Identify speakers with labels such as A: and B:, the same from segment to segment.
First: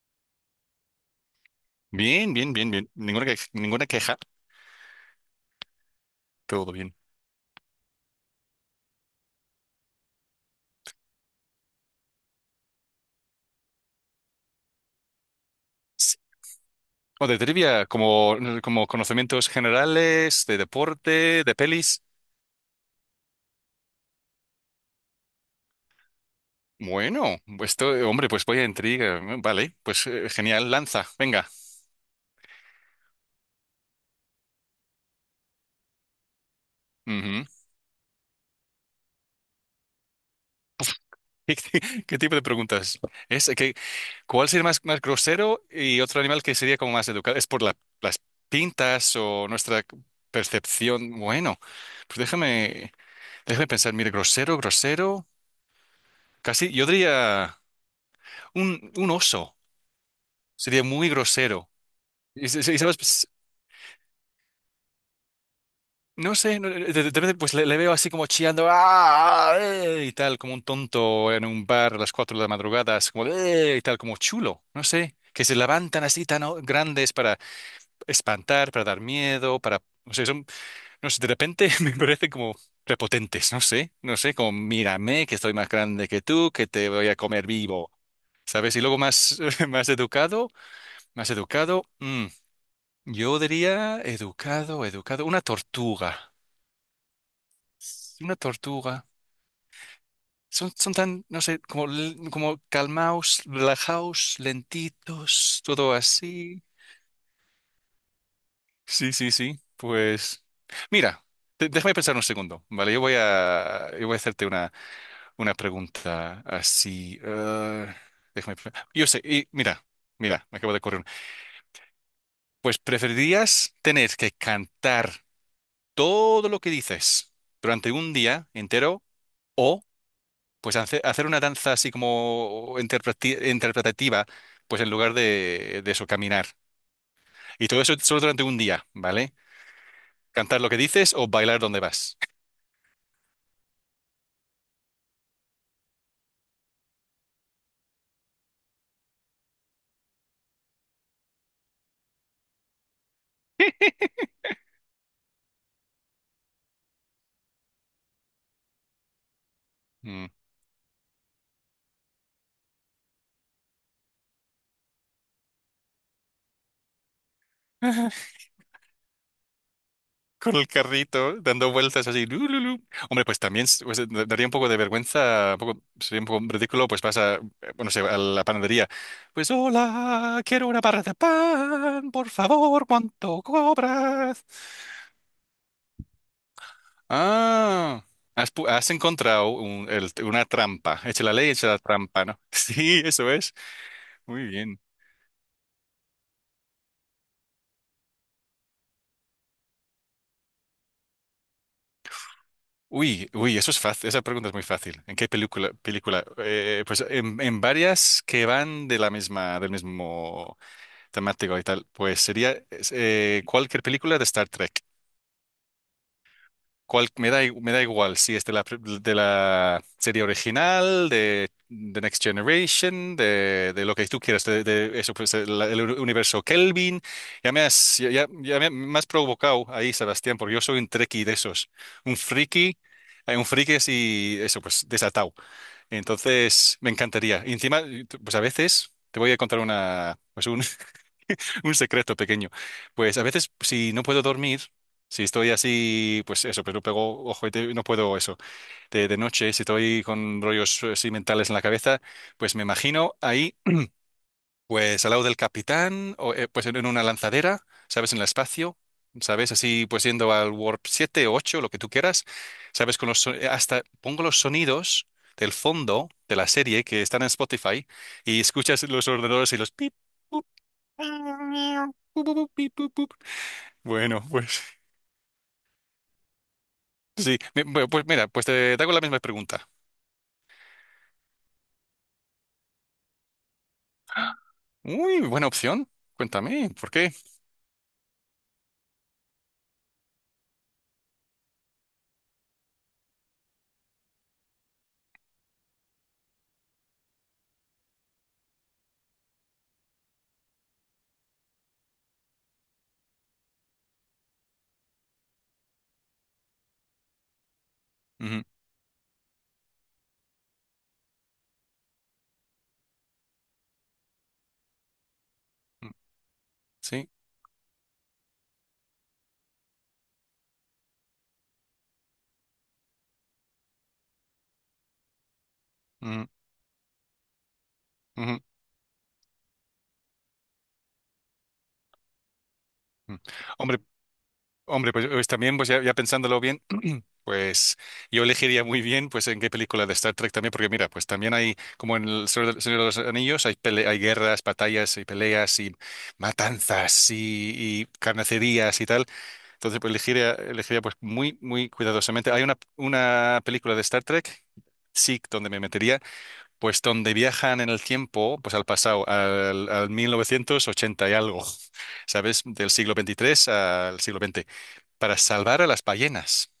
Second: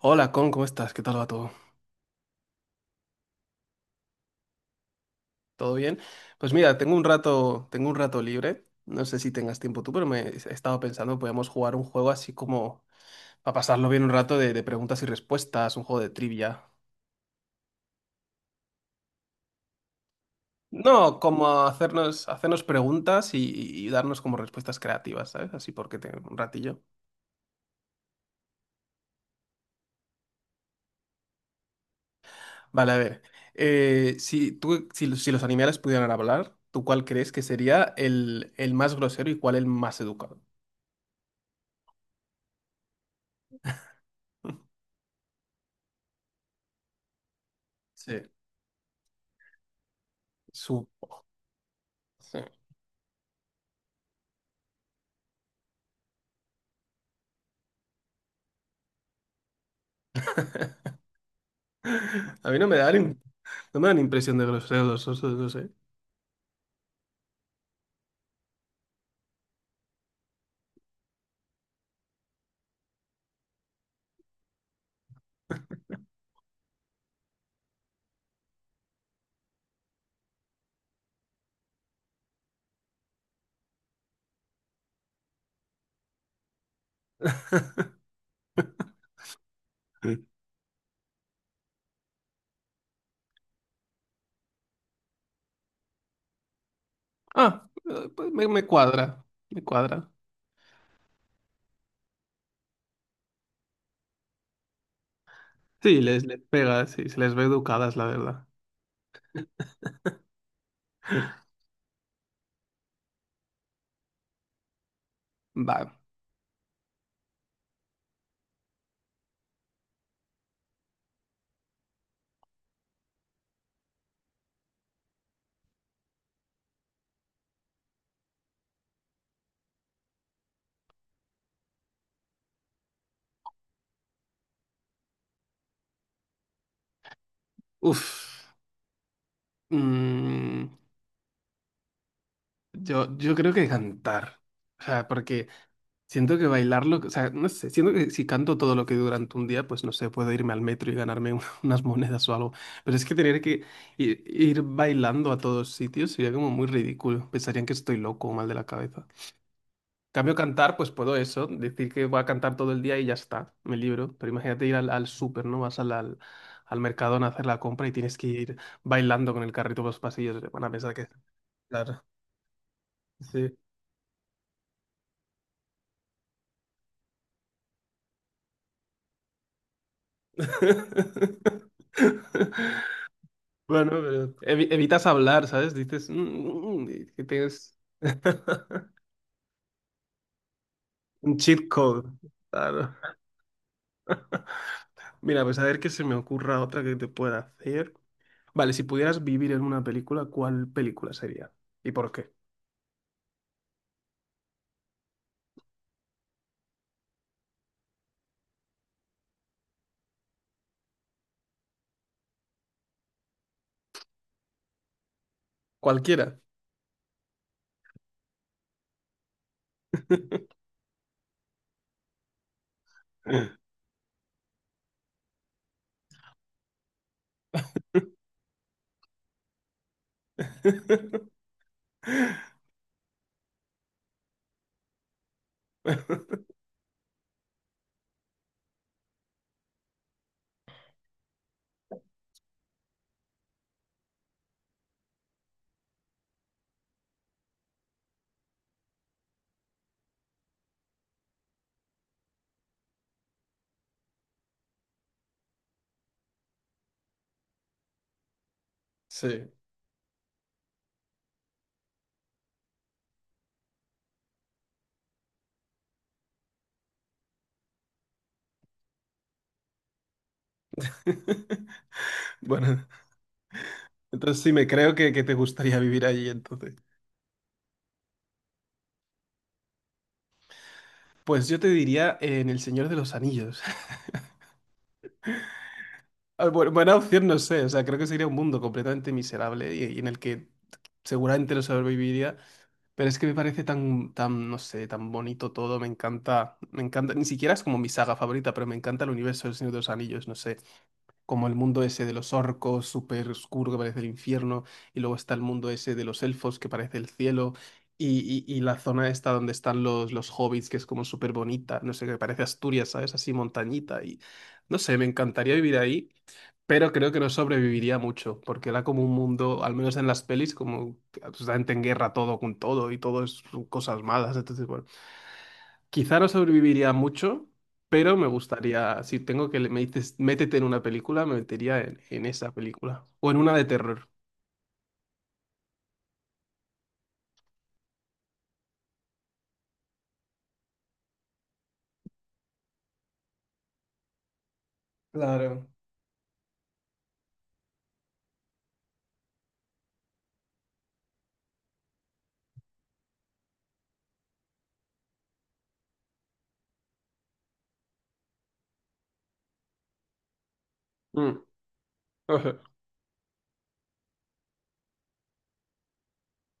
A: Hola, Con, ¿cómo estás? ¿Qué tal va todo?
B: Bien, bien, bien, bien. Ninguna, ninguna queja.
A: ¿Todo bien? Pues
B: Todo
A: mira,
B: bien.
A: tengo un rato libre. No sé si tengas tiempo tú, pero me he estado pensando, podemos jugar un juego así como para pasarlo bien un rato de preguntas y respuestas, un juego de
B: Sí.
A: trivia.
B: O de trivia, como conocimientos generales, de
A: No,
B: deporte,
A: como
B: de pelis.
A: hacernos, hacernos preguntas y darnos como respuestas creativas, ¿sabes? Así porque tengo un ratillo.
B: Bueno, pues esto, hombre, pues voy a intriga, ¿no? Vale, pues genial, lanza, venga.
A: Vale, a ver. Si los animales pudieran hablar, ¿tú cuál crees que
B: Ujú.
A: sería el más grosero y cuál el más educado?
B: ¿Qué tipo de preguntas? Es que, ¿cuál sería más grosero y otro animal que sería como más educado? ¿Es por las
A: Sí.
B: pintas o nuestra
A: Su.
B: percepción? Bueno, pues
A: Sí.
B: déjame pensar. Mire, grosero, grosero. Casi, yo diría. Un oso. Sería muy grosero.
A: A mí no me
B: Y sabes,
A: dan,
B: pues,
A: no me dan impresión de groseros, o sea, no sé.
B: no sé, de repente pues le veo así como chillando "Ah, y tal, como un tonto en un bar a las 4 de la madrugada, así como y tal, como chulo, no sé, que se levantan así tan grandes para espantar, para dar miedo, para, no sé, son, no sé, de repente me parecen como prepotentes, no sé, no sé, como mírame, que estoy más grande que tú, que te voy a comer vivo, ¿sabes? Y luego más, más educado, más educado. Mm. Yo diría educado, educado, una tortuga,
A: Ah, pues
B: una
A: me
B: tortuga.
A: cuadra, me cuadra.
B: Son tan, no sé, como, como calmaos, relajaos, lentitos, todo
A: Sí, les
B: así.
A: pega, sí, se les ve educadas, la verdad.
B: Sí, sí, sí. Pues, mira, déjame pensar un segundo, ¿vale? Yo voy a hacerte una,
A: Va,
B: pregunta así. Yo sé, y mira, me acabo de correr. Pues, ¿preferirías tener que cantar todo lo que dices durante un día entero o pues hacer una danza así como interpretativa, pues en lugar de eso, caminar? Y todo eso solo durante
A: uff.
B: un día, ¿vale? Cantar lo que dices o bailar donde vas.
A: Yo creo que cantar. O sea, porque siento que bailarlo, o sea, no sé, siento que si canto todo lo que durante un día, pues no sé, puedo irme al metro y ganarme unas monedas o algo. Pero es que tener que ir, bailando a todos sitios sería como muy ridículo. Pensarían que estoy loco o mal de la cabeza.
B: Mm.
A: Cambio cantar, pues puedo eso, decir que voy a cantar todo el día y ya está, me libro. Pero imagínate ir al súper, ¿no? Vas al Mercadona a hacer la compra y tienes que ir bailando con el carrito por los pasillos.
B: Con
A: Van
B: el
A: a pensar que...
B: carrito, dando
A: Claro,
B: vueltas así. Lu, lu, lu. Hombre, pues
A: sí.
B: también pues, daría un poco de vergüenza, un poco, sería un poco ridículo, pues vas a, bueno, no sé, a la panadería. Pues hola, quiero una barra de pan, por favor, ¿cuánto
A: Bueno, pero
B: cobras?
A: evitas hablar, ¿sabes? Dices "Mm, mm, mm", y que tienes
B: Ah, has, has encontrado una trampa. Echa la
A: un
B: ley, echa
A: cheat
B: la
A: code.
B: trampa, ¿no?
A: Claro.
B: Sí, eso es. Muy bien.
A: Mira, pues a ver qué se me ocurra otra que te pueda hacer. Vale, si pudieras vivir en una película, ¿cuál película sería? ¿Y por qué?
B: Uy, uy, eso es fácil. Esa pregunta es muy fácil. ¿En qué película? Película. Pues en varias que van de la misma, del mismo temático y tal. Pues sería es, cualquier película de Star Trek.
A: Cualquiera.
B: Me da me da igual si es de la serie original, de The Next Generation, de lo que tú quieras, de eso, pues, el universo Kelvin. Ya me has provocado ahí, Sebastián, porque yo soy un trekkie de esos. Un friki, un friki así, eso, pues desatado. Entonces, me encantaría. Y encima, pues a veces te voy a contar una, pues un, un secreto pequeño. Pues a veces, si no puedo dormir, si estoy así, pues eso, pero pego ojo y no puedo eso. De noche, si estoy con rollos así mentales en la cabeza, pues me imagino ahí, pues al lado del capitán, o pues en una lanzadera, ¿sabes? En el espacio.
A: Sí.
B: ¿Sabes? Así, pues yendo al Warp 7 o 8, lo que tú quieras, ¿sabes? Con los, hasta pongo los sonidos del fondo de la serie que están en Spotify y escuchas los ordenadores y los pip.
A: Bueno,
B: Bueno,
A: entonces sí
B: pues
A: me creo que te gustaría vivir allí entonces.
B: sí, pues mira, pues te hago la misma pregunta.
A: Pues yo te diría en El Señor de los Anillos.
B: Uy, buena opción.
A: Ah,
B: Cuéntame, ¿por
A: buena
B: qué?
A: opción, no sé. O sea, creo que sería un mundo completamente miserable y en el que seguramente no sobreviviría. Pero es que me parece tan, tan, no sé, tan bonito todo. Me encanta, me encanta. Ni siquiera es como mi saga favorita, pero me encanta el universo del Señor de los Anillos. No sé. Como el mundo ese de los orcos, súper oscuro que parece el infierno, y luego está el mundo ese de los elfos que parece el cielo, y,
B: Ujú,
A: y la zona esta donde están los hobbits, que es como súper bonita, no sé, que parece Asturias, ¿sabes? Así montañita, y no sé, me encantaría vivir
B: ujú,
A: ahí, pero
B: sí.
A: creo que no sobreviviría mucho, porque era como un mundo, al menos en las pelis, como absolutamente en guerra todo con todo, y todo es cosas malas, entonces, bueno. Quizá
B: Ujú,
A: no sobreviviría mucho, pero me
B: ujú,
A: gustaría, si tengo que le me dices, métete en una película, me metería en esa película.
B: ujú.
A: O en una de
B: Hombre,
A: terror.
B: hombre, pues, también, pues ya pensándolo bien, pues yo elegiría muy bien, pues en qué película de Star Trek también, porque mira, pues también hay, como en el Señor de los Anillos, hay guerras, batallas y peleas
A: Claro.
B: y matanzas y carnicerías y tal. Entonces, pues elegiría pues muy, muy cuidadosamente. Hay una, película de Star Trek, SIC, donde me metería, pues donde viajan en el tiempo, pues al pasado, al 1980 y algo,
A: Mm.
B: ¿sabes? Del siglo XXIII al siglo XX, para salvar a las ballenas.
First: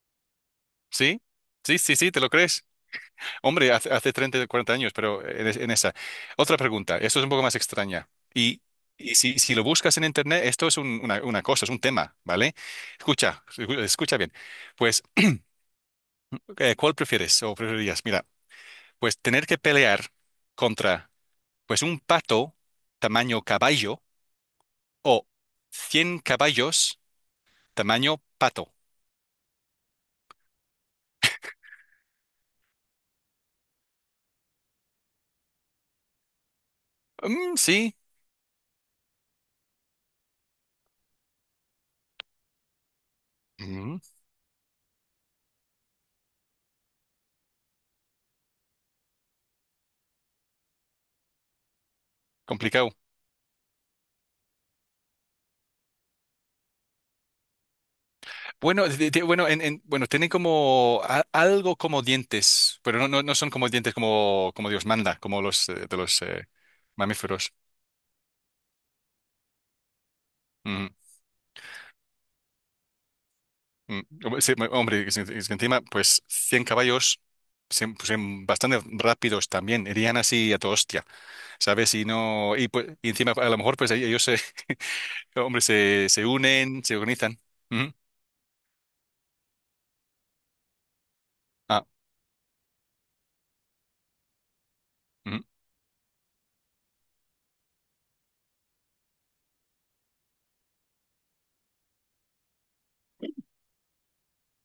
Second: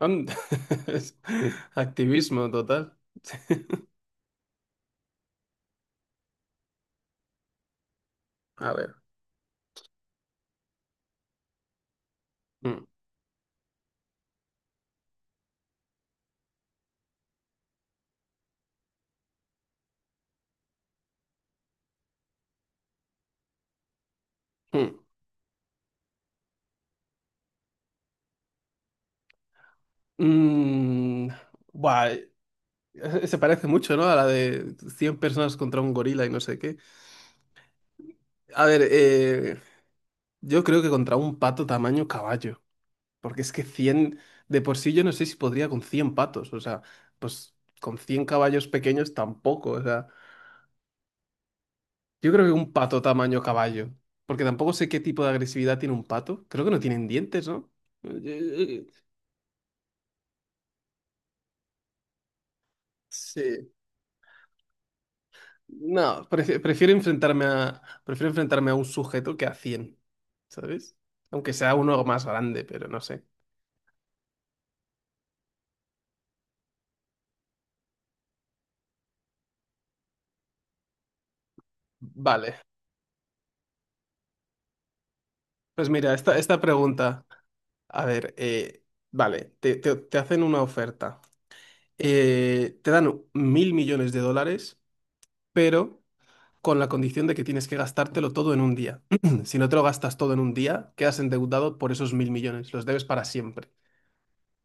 A: And- es
B: ¿Sí? Sí, sí, sí, ¿te lo
A: Activismo
B: crees?
A: total.
B: Hombre, hace 30, 40 años, pero en, en esa. Otra pregunta, esto es un poco más extraña. Y,
A: A ver.
B: y si lo buscas en Internet, esto es una cosa, es un tema, ¿vale?
A: Mm,
B: Escucha, escucha bien. Pues, ¿cuál prefieres o preferirías? Mira, pues tener que pelear contra pues un pato tamaño caballo
A: mm.
B: o 100 caballos tamaño pato.
A: Mm, buah, se parece mucho, ¿no? A la de 100 personas contra un gorila y no sé qué.
B: Mm, sí,
A: A ver, yo creo que contra un pato tamaño caballo. Porque es que
B: mm,
A: 100 de por sí yo no sé si podría con 100 patos, o sea, pues con 100 caballos pequeños tampoco, o sea, yo creo que un
B: complicado.
A: pato tamaño caballo, porque tampoco sé qué tipo de agresividad tiene un pato, creo que no tienen dientes, ¿no? Eh,
B: Bueno, bueno, bueno, tienen como algo como dientes, pero no, no, no son como
A: Sí,
B: dientes como Dios manda, como los de los
A: no,
B: mamíferos.
A: prefiero enfrentarme a un sujeto que a cien,
B: Mm,
A: ¿sabes? Aunque sea uno más grande, pero no sé.
B: mm. Sí, hombre, es que encima, pues 100 caballos, pues, bastante rápidos también, irían así a toda hostia, ¿sabes? Y no,
A: Vale,
B: y, pues, y encima a lo mejor pues ahí ellos, se, hombre,
A: pues mira,
B: se
A: esta
B: unen, se
A: pregunta,
B: organizan. Ujú.
A: a ver, vale, te hacen una oferta.
B: Ah,
A: Te dan mil millones de dólares,
B: ujú.
A: pero con la condición de que tienes que gastártelo todo en un día. Si no te lo gastas todo en un día, quedas endeudado por esos mil millones, los debes para siempre.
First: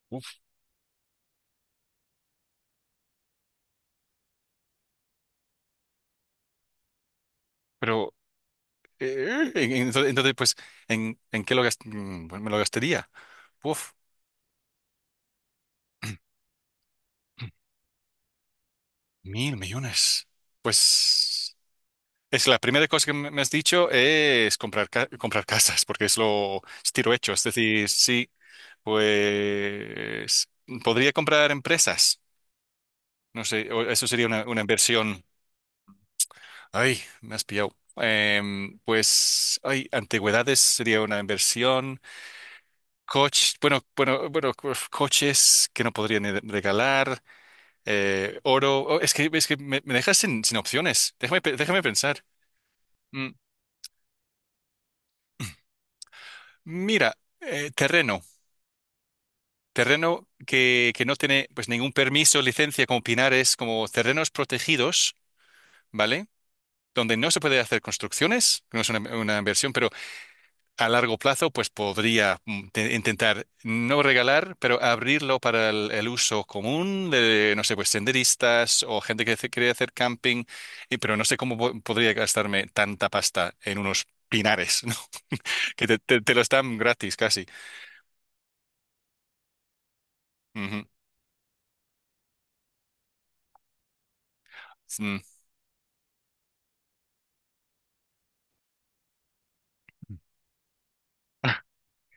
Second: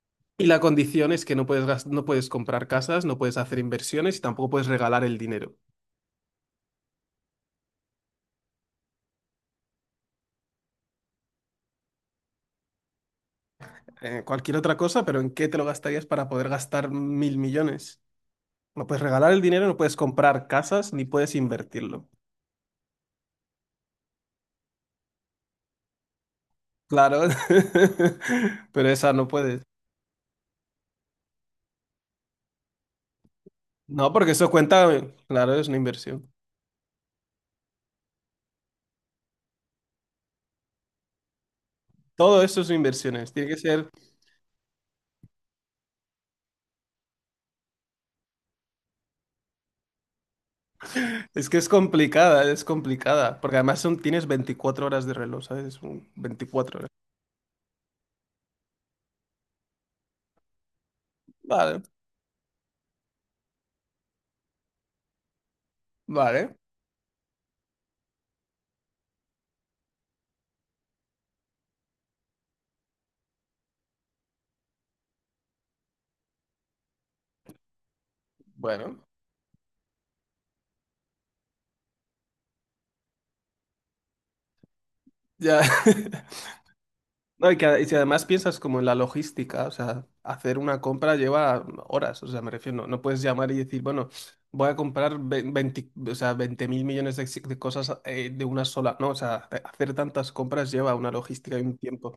B: Uf,
A: Y la condición es que no puedes, no puedes comprar casas, no puedes hacer inversiones y tampoco puedes regalar el dinero.
B: pero entonces, pues, ¿en, qué bueno, me lo gastaría? Uf.
A: Cualquier otra cosa, pero ¿en qué te lo gastarías para poder gastar mil millones? No puedes regalar el
B: Mil
A: dinero, no puedes
B: millones.
A: comprar casas, ni puedes
B: Pues
A: invertirlo.
B: es la primera cosa que me has dicho es comprar, comprar casas, porque es lo es tiro
A: Claro,
B: hecho. Es decir, sí,
A: pero esa no puedes.
B: pues podría comprar empresas. No sé, o eso
A: No,
B: sería
A: porque
B: una,
A: eso cuenta,
B: inversión.
A: claro, es una inversión.
B: Ay, me has pillado. Pues, ay, antigüedades sería una inversión.
A: Todo eso son inversiones. Tiene
B: Coches,
A: que
B: bueno,
A: ser,
B: bueno, bueno, coches que no podría ni regalar. Oro. Oh, es que me dejas sin opciones. Déjame,
A: es que es
B: déjame pensar.
A: complicada, es
B: Mm,
A: complicada. Porque además son, tienes 24 horas de reloj, ¿sabes? Un 24 horas.
B: Mira, terreno, terreno que no tiene pues
A: Vale,
B: ningún permiso, licencia como pinares, como terrenos protegidos, ¿vale?
A: vale.
B: Donde no se puede hacer construcciones, no es una, inversión, pero a largo plazo pues podría intentar no regalar, pero abrirlo para el uso común de, no sé, pues senderistas o
A: Bueno,
B: gente que quiere hacer camping, y, pero no sé cómo podría gastarme tanta pasta en unos pinares, ¿no?
A: ya.
B: Que te lo están gratis casi.
A: No, y, que, y si además piensas como en la logística, o sea, hacer una
B: Ujú.
A: compra lleva horas, o sea, me refiero, no puedes llamar y decir, bueno, voy a comprar
B: Mm.
A: 20, o sea, 20 mil millones de, de cosas de una sola, ¿no? O sea, hacer tantas compras lleva una logística y un tiempo.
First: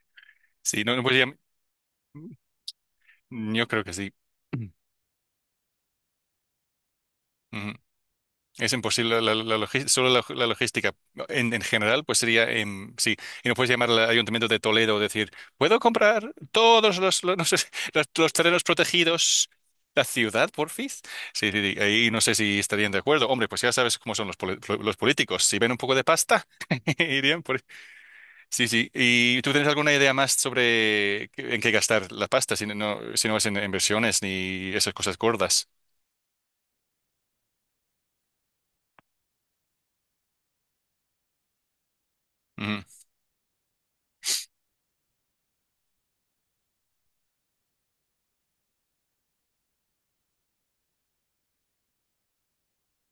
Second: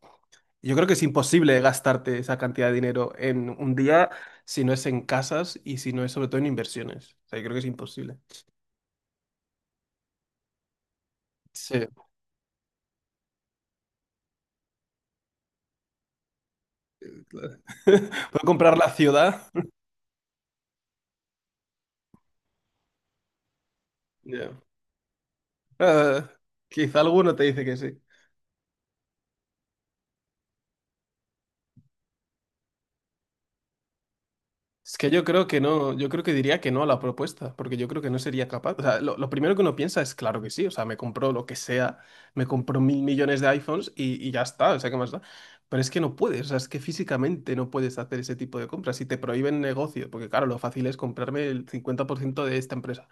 A: Yo
B: Sí,
A: creo que
B: no,
A: es
B: pues ya,
A: imposible gastarte esa cantidad de dinero en
B: yo
A: un
B: creo que
A: día
B: sí.
A: si no es en casas y si no es sobre todo en inversiones. O sea, yo creo que es
B: Ujú.
A: imposible.
B: Es imposible, solo la logística, ¿no? En
A: Sí.
B: general, pues sería, sí, y no puedes llamar al Ayuntamiento de Toledo y decir, ¿puedo comprar todos los, no sé, los
A: Puedo
B: terrenos
A: comprar la ciudad.
B: protegidos? La ciudad, porfis. Sí, sí, sí, ahí no sé si estarían de acuerdo. Hombre, pues ya sabes cómo son
A: Ya.
B: los políticos. Si ven un poco de
A: Eh,
B: pasta,
A: Quizá alguno
B: irían
A: te
B: por.
A: dice que sí.
B: Sí, sí. ¿Y tú tienes alguna idea más sobre en qué gastar la pasta, si no, es en inversiones ni esas
A: Es que
B: cosas
A: yo creo que
B: gordas?
A: no, yo creo que diría que no a la propuesta, porque yo creo que no sería capaz. O sea, lo primero que uno piensa es, claro que sí, o sea, me compró lo que sea, me compró
B: Ujú,
A: mil millones de iPhones y ya está, o sea, ¿qué más da? Pero es que no puedes, o sea, es que físicamente no puedes hacer ese tipo de compras. Si te prohíben negocio, porque claro, lo fácil es comprarme el 50% de esta empresa,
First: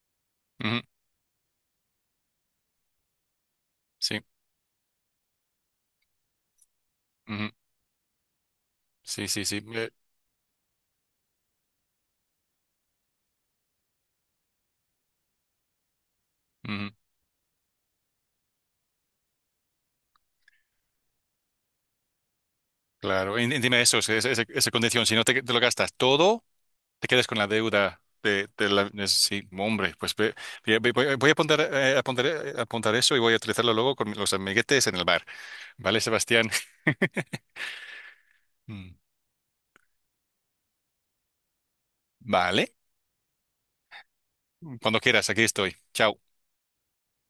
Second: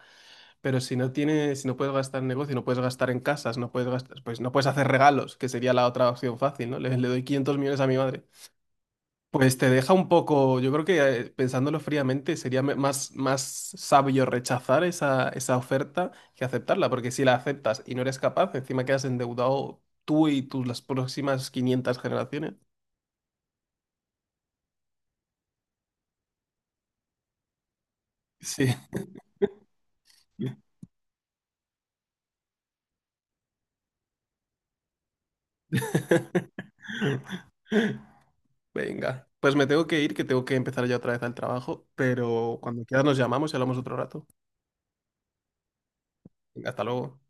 B: ujú,
A: pero si no puedes gastar en negocio, no puedes gastar en casas, no puedes
B: sí,
A: gastar, pues no puedes hacer regalos, que sería la otra opción fácil, ¿no? Le doy
B: ujú,
A: 500 millones a mi madre.
B: sí, sí,
A: Pues
B: sí.
A: te deja un poco, yo creo que pensándolo fríamente sería más, más sabio rechazar esa oferta que aceptarla,
B: Ujú,
A: porque si la aceptas y no eres capaz, encima quedas endeudado tú y tus las próximas 500 generaciones.
B: claro. Y dime eso, esa, condición. Si no te lo gastas todo, te quedas con la deuda de
A: Sí.
B: la... es- Sí, hombre, pues voy a apuntar, apuntar, apuntar eso y voy a utilizarlo luego con los amiguetes en el bar. ¿Vale, Sebastián? Mm.
A: Venga, pues me tengo que ir, que tengo que empezar ya otra vez al trabajo, pero
B: Vale.
A: cuando quieras nos llamamos y hablamos otro rato.
B: Cuando quieras, aquí estoy. Chao.
A: Venga, hasta luego.